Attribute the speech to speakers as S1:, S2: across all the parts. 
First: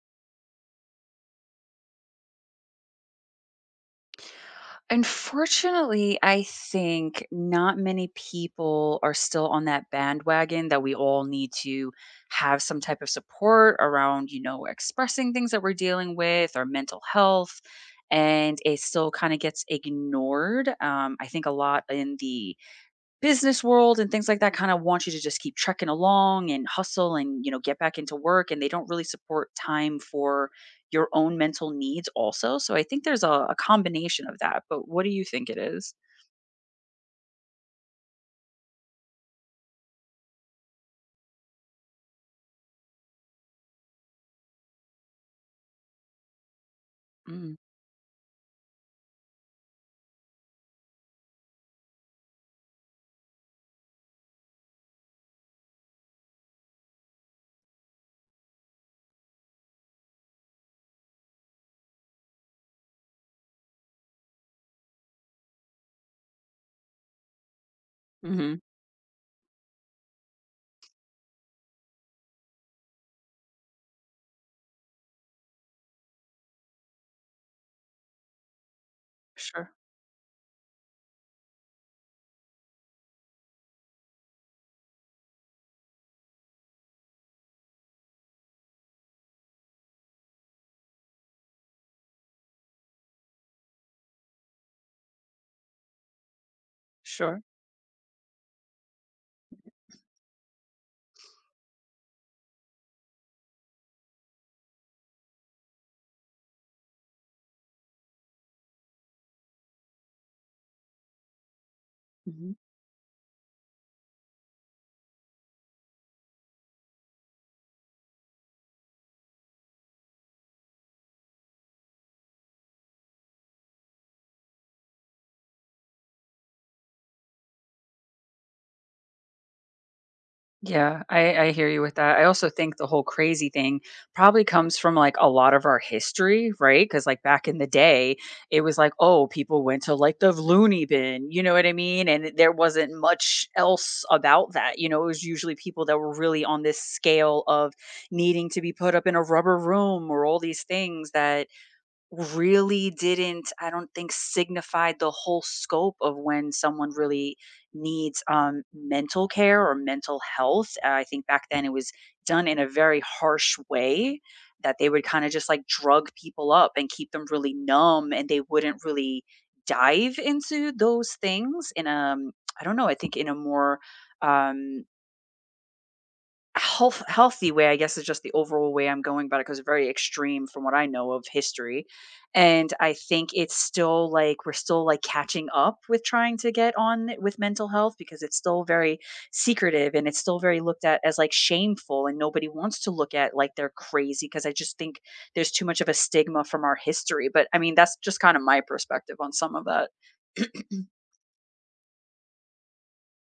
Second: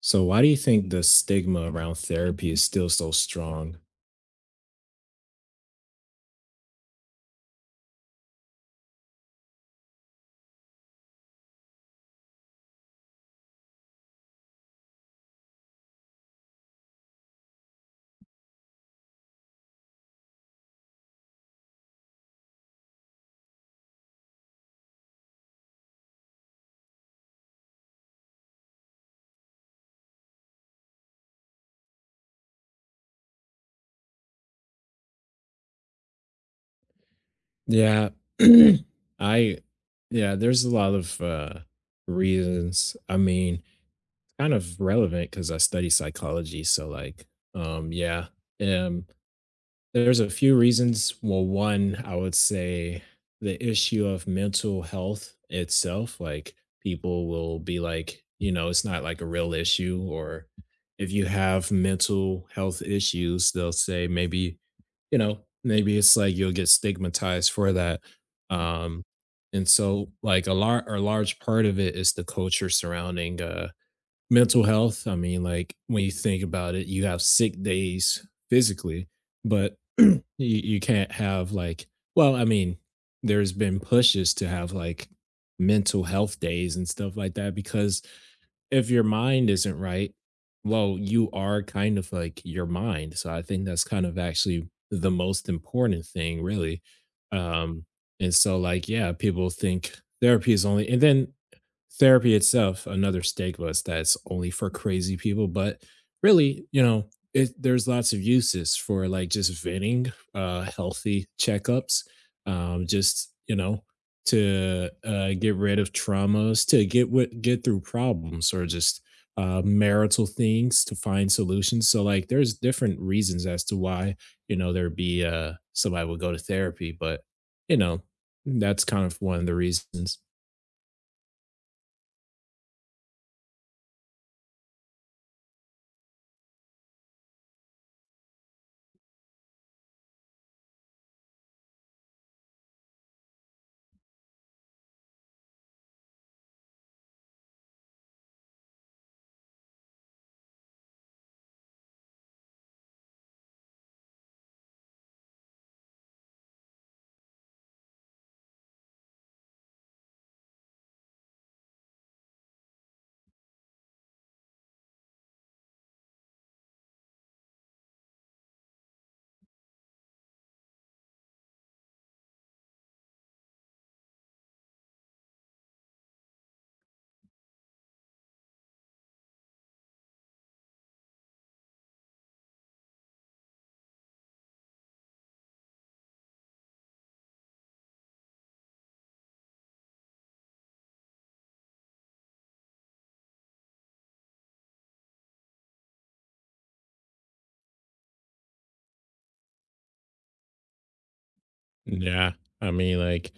S1: So, why do you think the stigma around therapy is still so strong?
S2: Unfortunately, I think not many people are still on that bandwagon that we all need to have some type of support around, you know, expressing things that we're dealing with or mental health. And it still kind of gets ignored. I think a lot in the business world and things like that kind of want you to just keep trekking along and hustle and you know get back into work and they don't really support time for your own mental needs also, so I think there's a combination of that, but what do you think it is?
S1: Yeah, I, yeah, there's a lot of reasons. I mean, kind of relevant because I study psychology. So, like, yeah, um, there's a few reasons. Well, one, I would say the issue of mental health itself. Like, people will be like, it's not like a real issue. Or if you have mental health issues, they'll say maybe, you know, maybe it's like you'll get stigmatized for that.
S2: Mm-hmm.
S1: Um, and so like a large part of it is the culture surrounding mental health. I mean, like when you think about it, you have sick days physically,
S2: Sure.
S1: but you can't have like, well, I mean, there's been pushes to have like mental health days and stuff like that, because if your mind isn't right, well, you are kind of like your mind. So I think that's kind of actually the most important thing, really.
S2: Sure.
S1: Um, and so like, yeah, people think therapy is only, and then therapy itself, another stakeless that's only for crazy people, but really, there's lots of uses for like just venting, healthy checkups, um, just you know, to get rid of traumas, to get through problems, or just marital things to find solutions. So like, there's different reasons as to why you know there'd be somebody would go to therapy, but you know, that's kind of one of the reasons.
S2: Yeah, I hear you with that. I also think the whole crazy thing probably comes from like a lot of our history, right? Because like back in the day, it was like, oh, people went to like the loony bin, you know what I mean? And there wasn't much else about that. You know, it was usually people that were really on this scale of needing to be put up in a rubber room or all these things that really didn't, I don't think, signified the whole scope of when someone really needs mental care or mental health. I think back then it was done in a very harsh way, that they would kind of just like drug people up and keep them really numb and they wouldn't really dive into those things in a, I don't know, I think in a more um healthy way, I guess, is just the overall way I'm going about it. Because very extreme from what I know of history, and I think it's still, like we're still, like, catching up with trying to get on with mental health because it's still very secretive, and it's still very looked at as, like, shameful, and nobody wants to look at like they're crazy crazy because I just think there's too much of a stigma from our history, but, I mean, that's just kinda my perspective on some of that.
S1: Yeah. I mean, like,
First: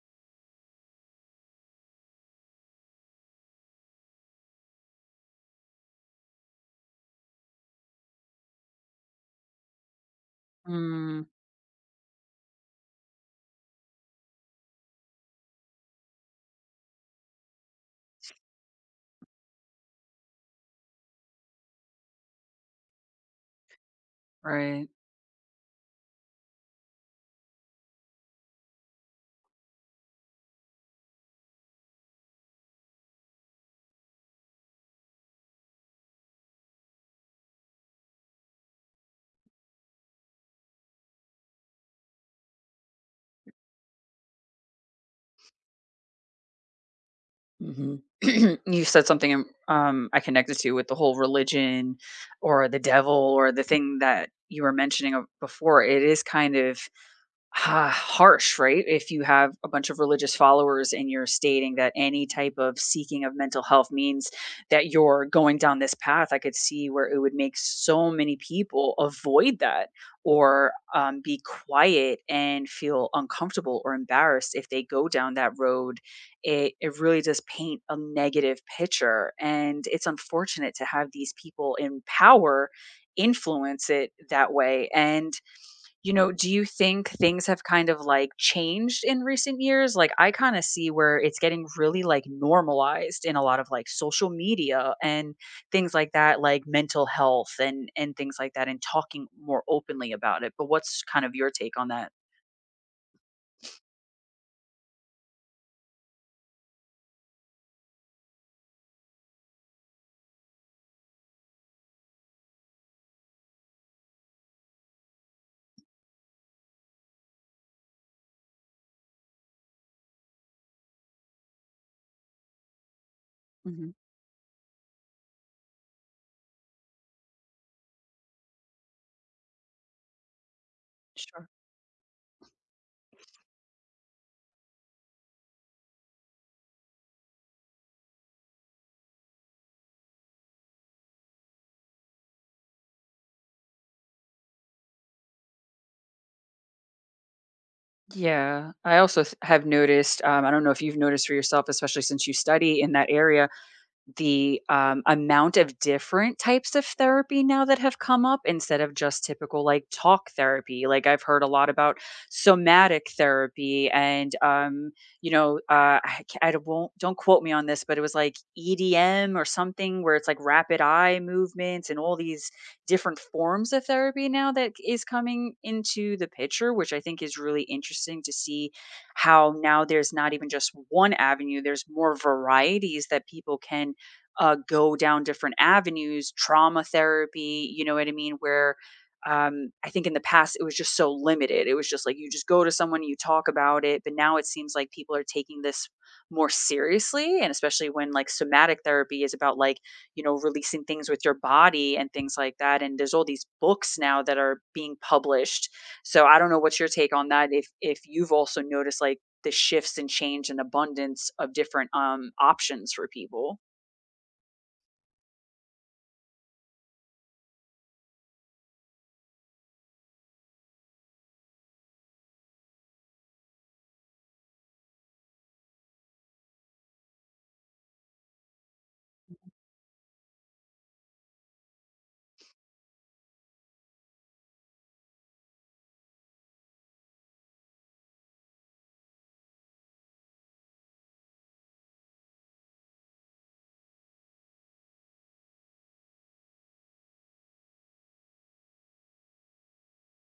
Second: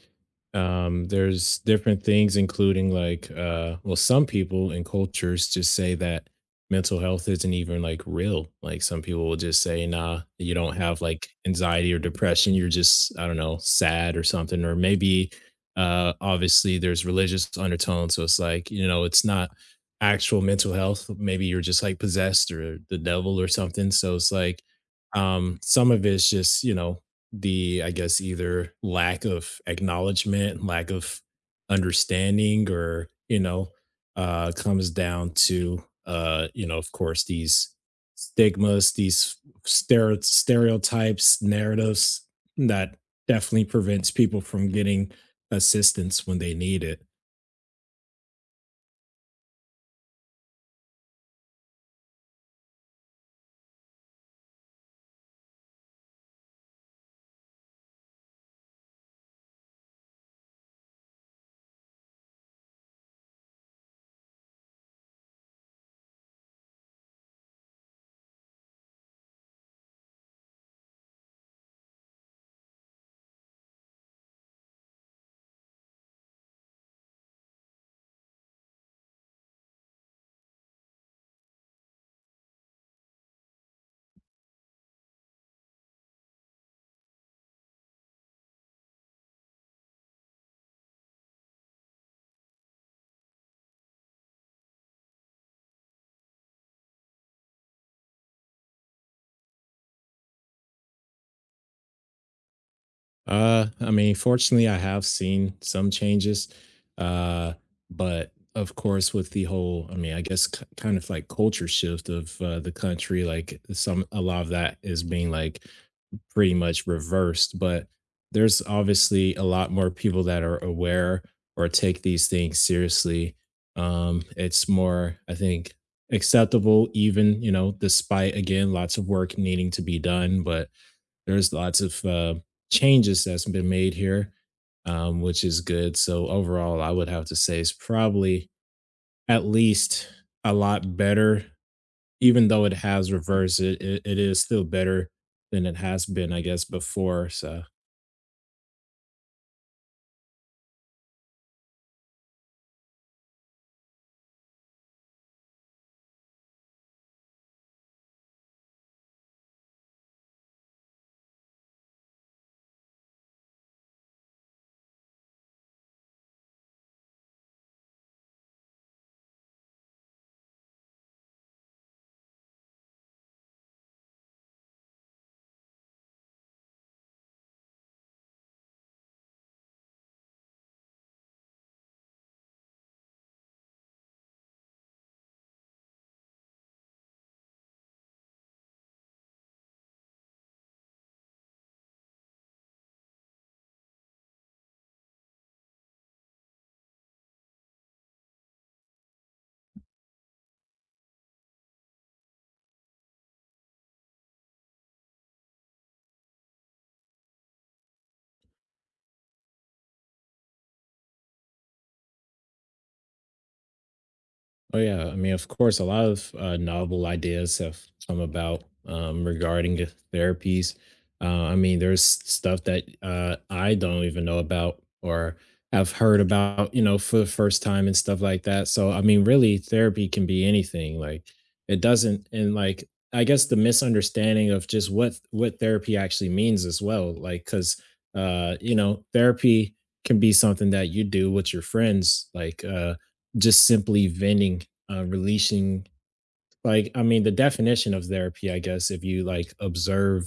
S1: there's different things, including like, well, some people and cultures just say that mental health isn't even like real. Like, some people will just say, nah, you don't have
S2: Mm,
S1: like anxiety or depression. You're just, I don't know, sad or something. Or maybe, obviously there's religious undertones. So it's like, it's not actual mental health. Maybe you're just like possessed or the devil or something. So it's like,
S2: right.
S1: some of it's just you know the I guess either lack of acknowledgement, lack of understanding, or comes down to of course, these stigmas, these stereotypes, narratives that definitely prevents people from getting assistance when they need it.
S2: Mhm. You said something, I connected to with the whole religion or the devil or the thing that you were mentioning of before. It is kind of ha harsh, right? If you have a bunch of religious followers and you're stating that any type of seeking of mental health means that you're going down this path, I could see where it would make so many people avoid that or be quiet and feel uncomfortable or embarrassed if they go down that road. It really does paint a negative picture. And it's unfortunate to have these people in power influence it that way. And you know, do you think things have kind of, like, changed in recent years? Like, I kinda see where it's getting really, like, normalized in a lot of, like, social media and things like that, like mental health and things like that, and talking more openly about it, but what's kind of your take on that?
S1: I mean, fortunately, I have seen some changes. Uh, but of course, with the whole, I mean, I guess kind of like culture shift of the country, like a lot of that is being like pretty much reversed. But there's obviously a lot more people that are aware or take these things seriously.
S2: Mhm.
S1: It's more, I think, acceptable, even, despite again, lots of work needing to be done. But
S2: Sure.
S1: there's lots of changes that's been made here, which is good. So overall, I would have to say it's probably at least a lot better. Even though it has reversed, it is still better than it has been, I guess, before. So.
S2: Yeah, I also th have noticed, I don't know if you've noticed for yourself, especially since you study in that area. The amount of different types of therapy now that have come up instead of just typical, like, talk therapy, like, I've heard a lot about somatic therapy and, you know, I don't- won't don't quote me on this, but it was like EDM or something where it's like rapid eye movements and all these different forms of therapy now that is coming into the picture, which I think is really interesting to see how now there's not even just one avenue, there's more varieties that people can go down different avenues, trauma therapy, you know what I mean? Where I think in the past it was just so limited. It was just like you just go to someone, you talk about it. But now it seems like people are taking this more seriously. And especially when like somatic therapy is about like, you know, releasing things with your body and things like that. And there's all these books now that are being published. So I don't know what's your take on that, if you've also noticed like the shifts and change and abundance of different options for people.
S1: Oh yeah, I mean, of course, a lot of novel ideas have come about, regarding the therapies. I mean, there's stuff that I don't even know about or have heard about, for the first time and stuff like that. So, I mean, really, therapy can be anything. Like, it doesn't, and like, I guess the misunderstanding of just what therapy actually means as well. Like, because therapy can be something that you do with your friends, like. Just simply venting, releasing. Like, I mean, the definition of therapy, I guess, if you like observe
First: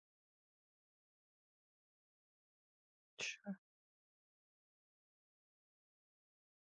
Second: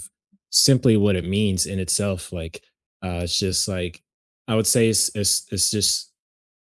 S1: simply what it means in itself. Like, it's just like, I would say it's just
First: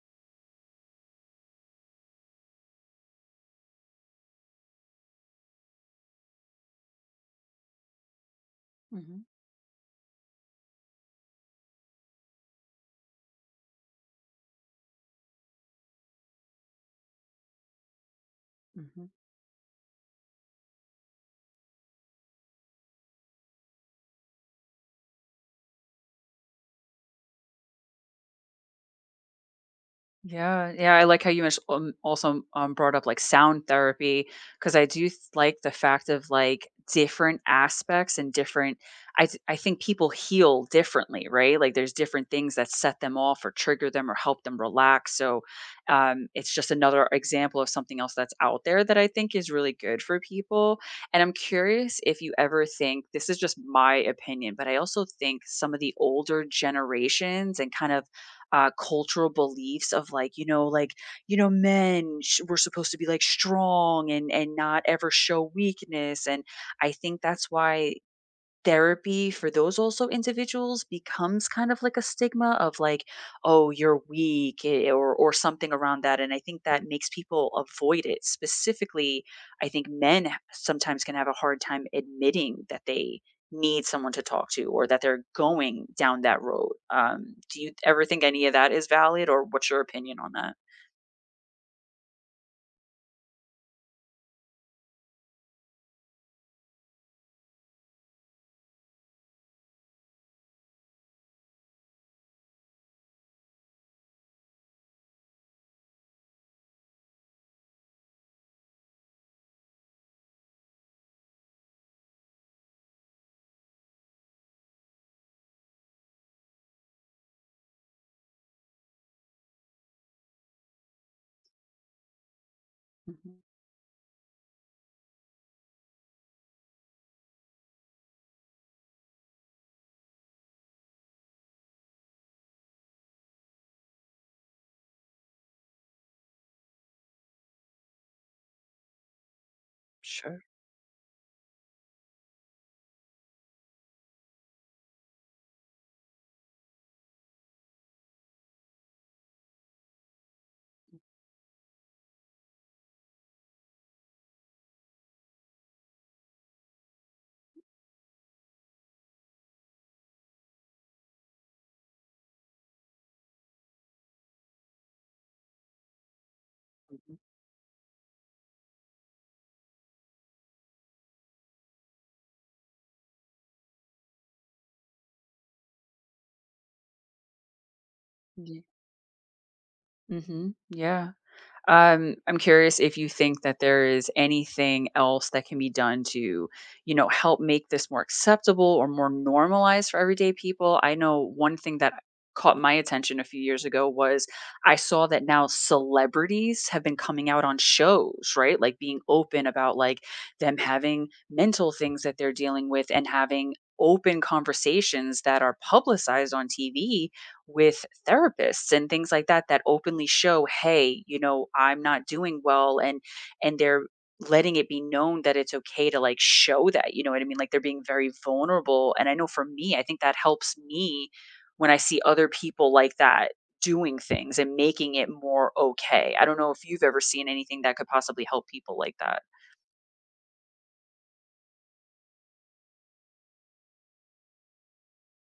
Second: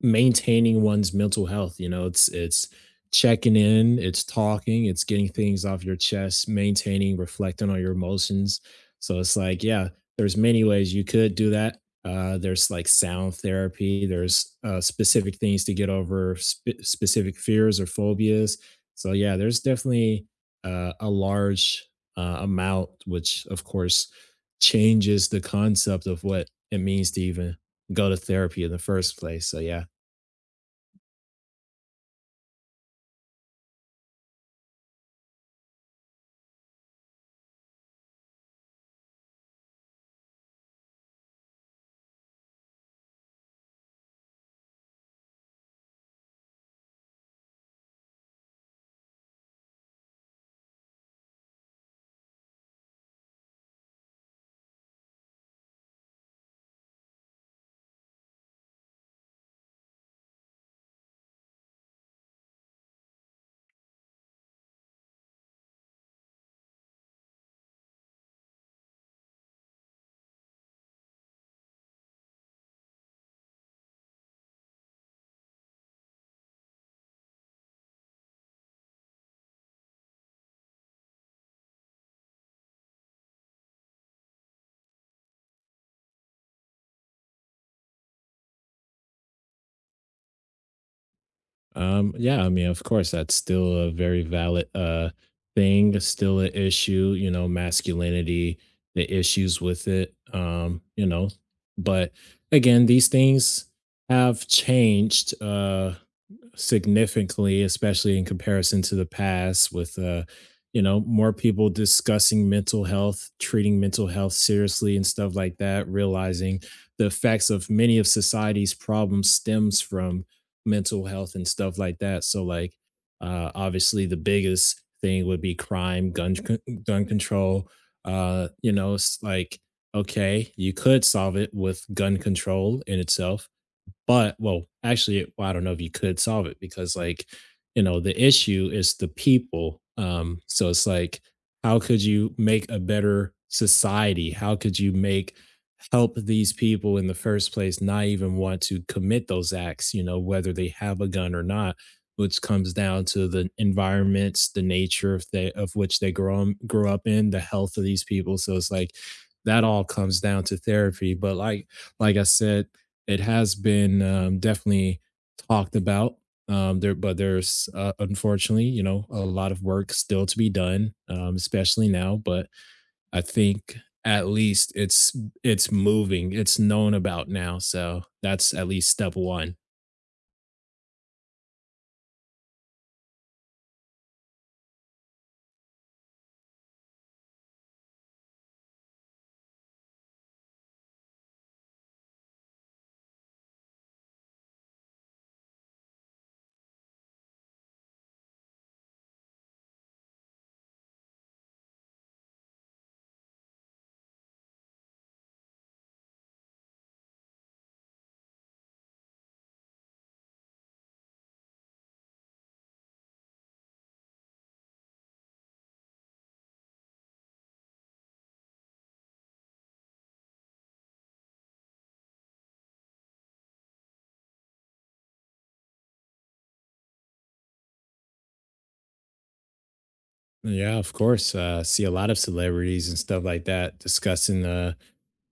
S1: maintaining one's mental health. You know, it's checking in, it's talking, it's getting things off your chest, maintaining, reflecting on your emotions. So it's like, yeah, there's many ways you could do that. There's like sound therapy. There's specific things to get over specific fears or phobias.
S2: Mhm.
S1: So yeah, there's definitely a large amount, which of course changes the concept of what it means to even go to therapy in the first place. So yeah.
S2: Yeah, yeah, I like how you mentioned also brought up like sound therapy because I do like the fact of like different aspects and different. I think people heal differently, right? Like there's different things that set them off or trigger them or help them relax. So it's just another example of something else that's out there that I think is really good for people. And I'm curious if you ever think, this is just my opinion, but I also think some of the older generations and kind of cultural beliefs of like you know were supposed to be like strong and not ever show weakness, and I think that's why therapy for those also individuals becomes kind of like a stigma of like, oh, you're weak, or something around that. And I think that makes people avoid it. Specifically, I think sometimes can have a hard time admitting that they need someone to talk to or that they're going down that road. Do you ever think any of that is valid or what's your opinion on that?
S1: Yeah, I mean, of course, that's still a very valid thing, still an issue, masculinity, the issues with it. But again, these things have changed. Significantly, especially in comparison to the past, with more people discussing mental health, treating mental health seriously and stuff like that, realizing the effects of many of society's problems stems from mental health and stuff like that. So like
S2: Hmm.
S1: obviously the biggest thing would be crime, gun control. It's like, okay, you could solve it with gun control in itself, but well, actually, well, I don't know if you could solve it because, like, the issue is the people. Um,
S2: Sure.
S1: so it's like, how could you make a better society? How could you make help these people in the first place not even want to commit those acts, whether they have a gun or not, which comes down to the environments, the nature of which they grow up in, the health of these people. So it's like that all comes down to therapy. But like I said, it has been, definitely talked about, there
S2: Hmm.
S1: but there's, unfortunately, a lot of work still to be done, especially now, but I think at least it's moving, it's known about now, so that's
S2: Yeah.
S1: at least step 1.
S2: Hmm. Yeah. I'm curious if you think that there is anything else that can be done to, you know, help make this more acceptable or more normalized for everyday people. I know one thing that caught my attention a few years ago was I saw that now celebrities have been coming out on shows, right? Like being open about like them having mental things that they're dealing with and having open conversations that are publicized on TV with therapists and things like that, that openly show, hey, you know, I'm not doing well and they're letting it be known that it's okay to like show, that, you know what I mean, like they're being very vulnerable, and I know for me I think that helps me when I see other people like that doing things and making it more okay. I don't know if you've ever seen anything that could possibly help people like that.
S1: Yeah, of course, see a lot of celebrities and stuff like that discussing, uh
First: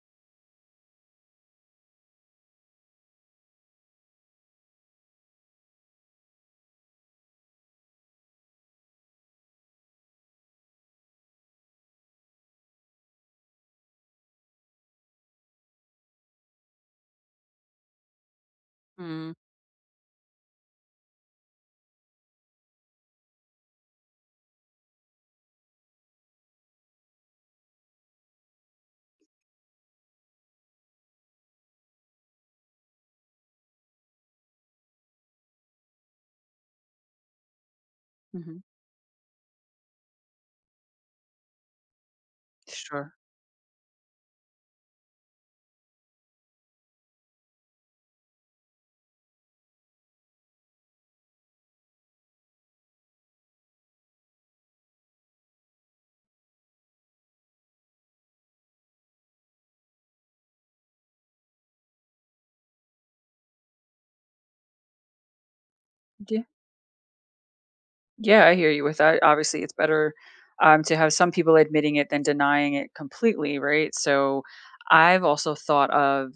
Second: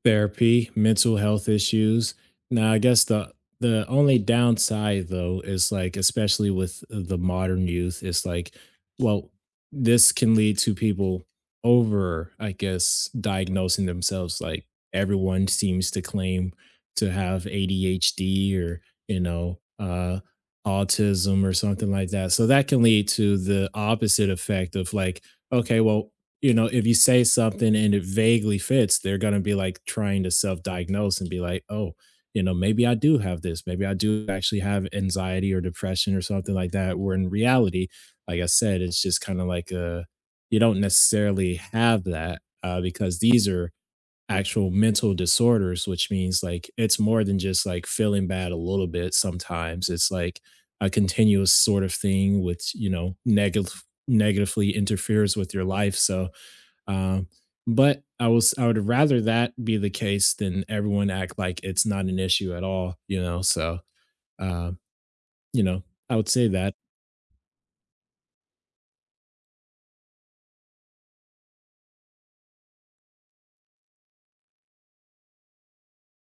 S1: Therapy, mental health issues. Now, I guess the only downside though is like, especially with the modern youth, is like, well, this can lead to people over, I guess, diagnosing themselves. Like, everyone seems to claim to have ADHD or, you
S2: Mm-hmm.
S1: know, uh autism or something like that. So that can lead to the opposite effect of like, okay, well, if you say something and it vaguely fits, they're gonna be like trying to self-diagnose and be like, oh, maybe I do have this. Maybe I do actually have anxiety or depression or something like that. Where in reality, like I said, it's just kind of like a you don't necessarily have that,
S2: Sure.
S1: because these are actual mental disorders, which means like it's more than just like feeling bad a little bit. Sometimes it's like a continuous sort of thing, which negatively interferes with your life. So um, but I would rather that be the case than everyone act like it's not an issue at all. So, um, you know, I would say that.
S2: Yeah, I hear you with that. Obviously, it's better to have some people admitting it than denying it completely, right? So, I've also thought of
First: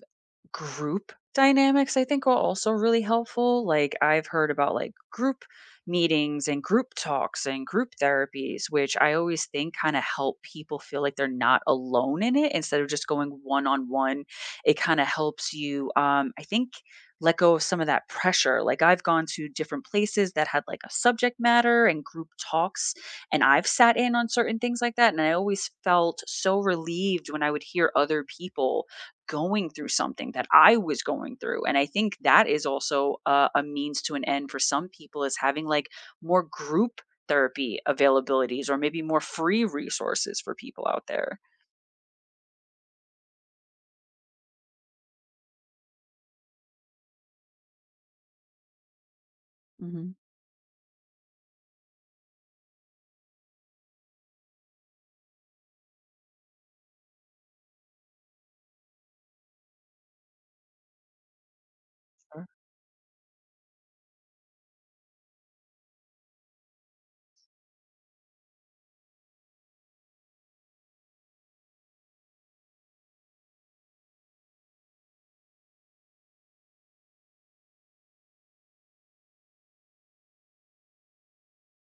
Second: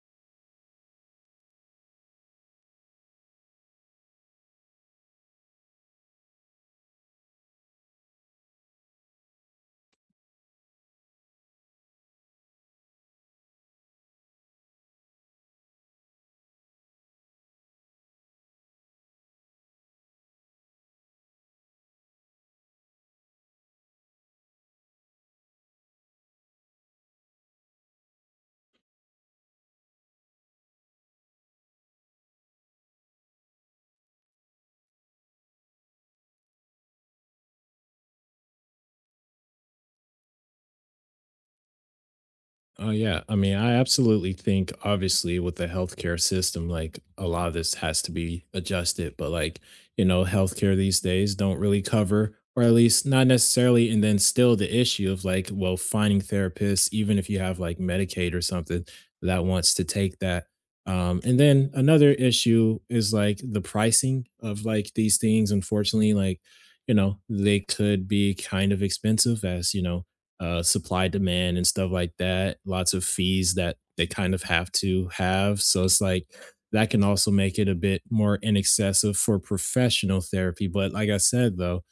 S2: group dynamics, I think, are also really helpful. Like, I've heard about like group meetings and group talks and group therapies, which I always think kind of help people feel like they're not alone in it instead of just going one on one. It kind of helps you, I think, let go of some of that pressure. Like I've gone to different places that had like a subject matter and group talks and I've sat in on certain things like that and I always felt so relieved when I would hear other people going through something that I was going through. And I think that is also a means to an end for some people, is having like more group therapy availabilities or maybe more free resources for people out there.
S1: Oh yeah, I mean, I absolutely think obviously with the healthcare system, like a lot of this has to be adjusted, but like,
S2: Mm-hmm.
S1: healthcare these days don't really cover, or at least not necessarily, and then still the issue of like, well, finding therapists, even if you have like Medicaid or something that wants to take that. And then another
S2: Sure.
S1: issue is like the pricing of like these things, unfortunately, like, they could be kind of expensive as, supply demand and stuff like that. Lots of fees that they kind of have to have. So it's like that can also make it a bit more inaccessible for professional therapy. But like I said, though,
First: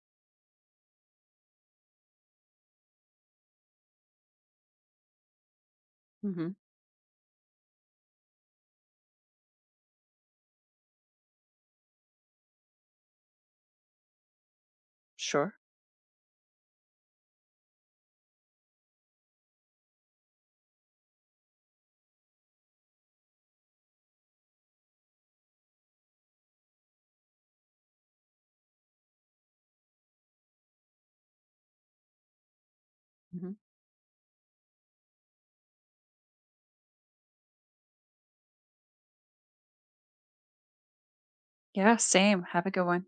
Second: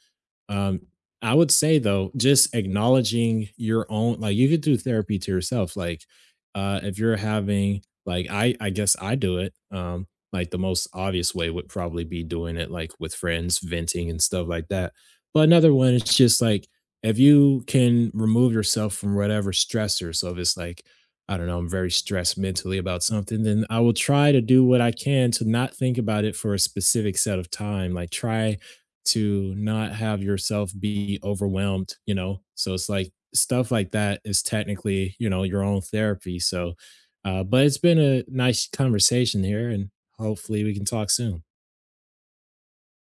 S1: um, I would say though, just acknowledging your own, like you could do therapy to yourself. Like,
S2: Mm-hmm.
S1: if you're having, like, I guess I do it. Like the most obvious way would probably be doing it like with friends, venting and stuff like that. But
S2: Sure.
S1: another one is just like if you can remove yourself from whatever stressor. So if it's like, I don't know, I'm very stressed mentally about something, then I will try to do what I can to not think about it for a specific set of time. Like, try to not have yourself be overwhelmed, you know? So it's like
S2: Hmm.
S1: stuff like that is technically, your own therapy. So, but it's been a nice conversation here and hopefully we can talk soon.
S2: Yeah, same. Have a good one.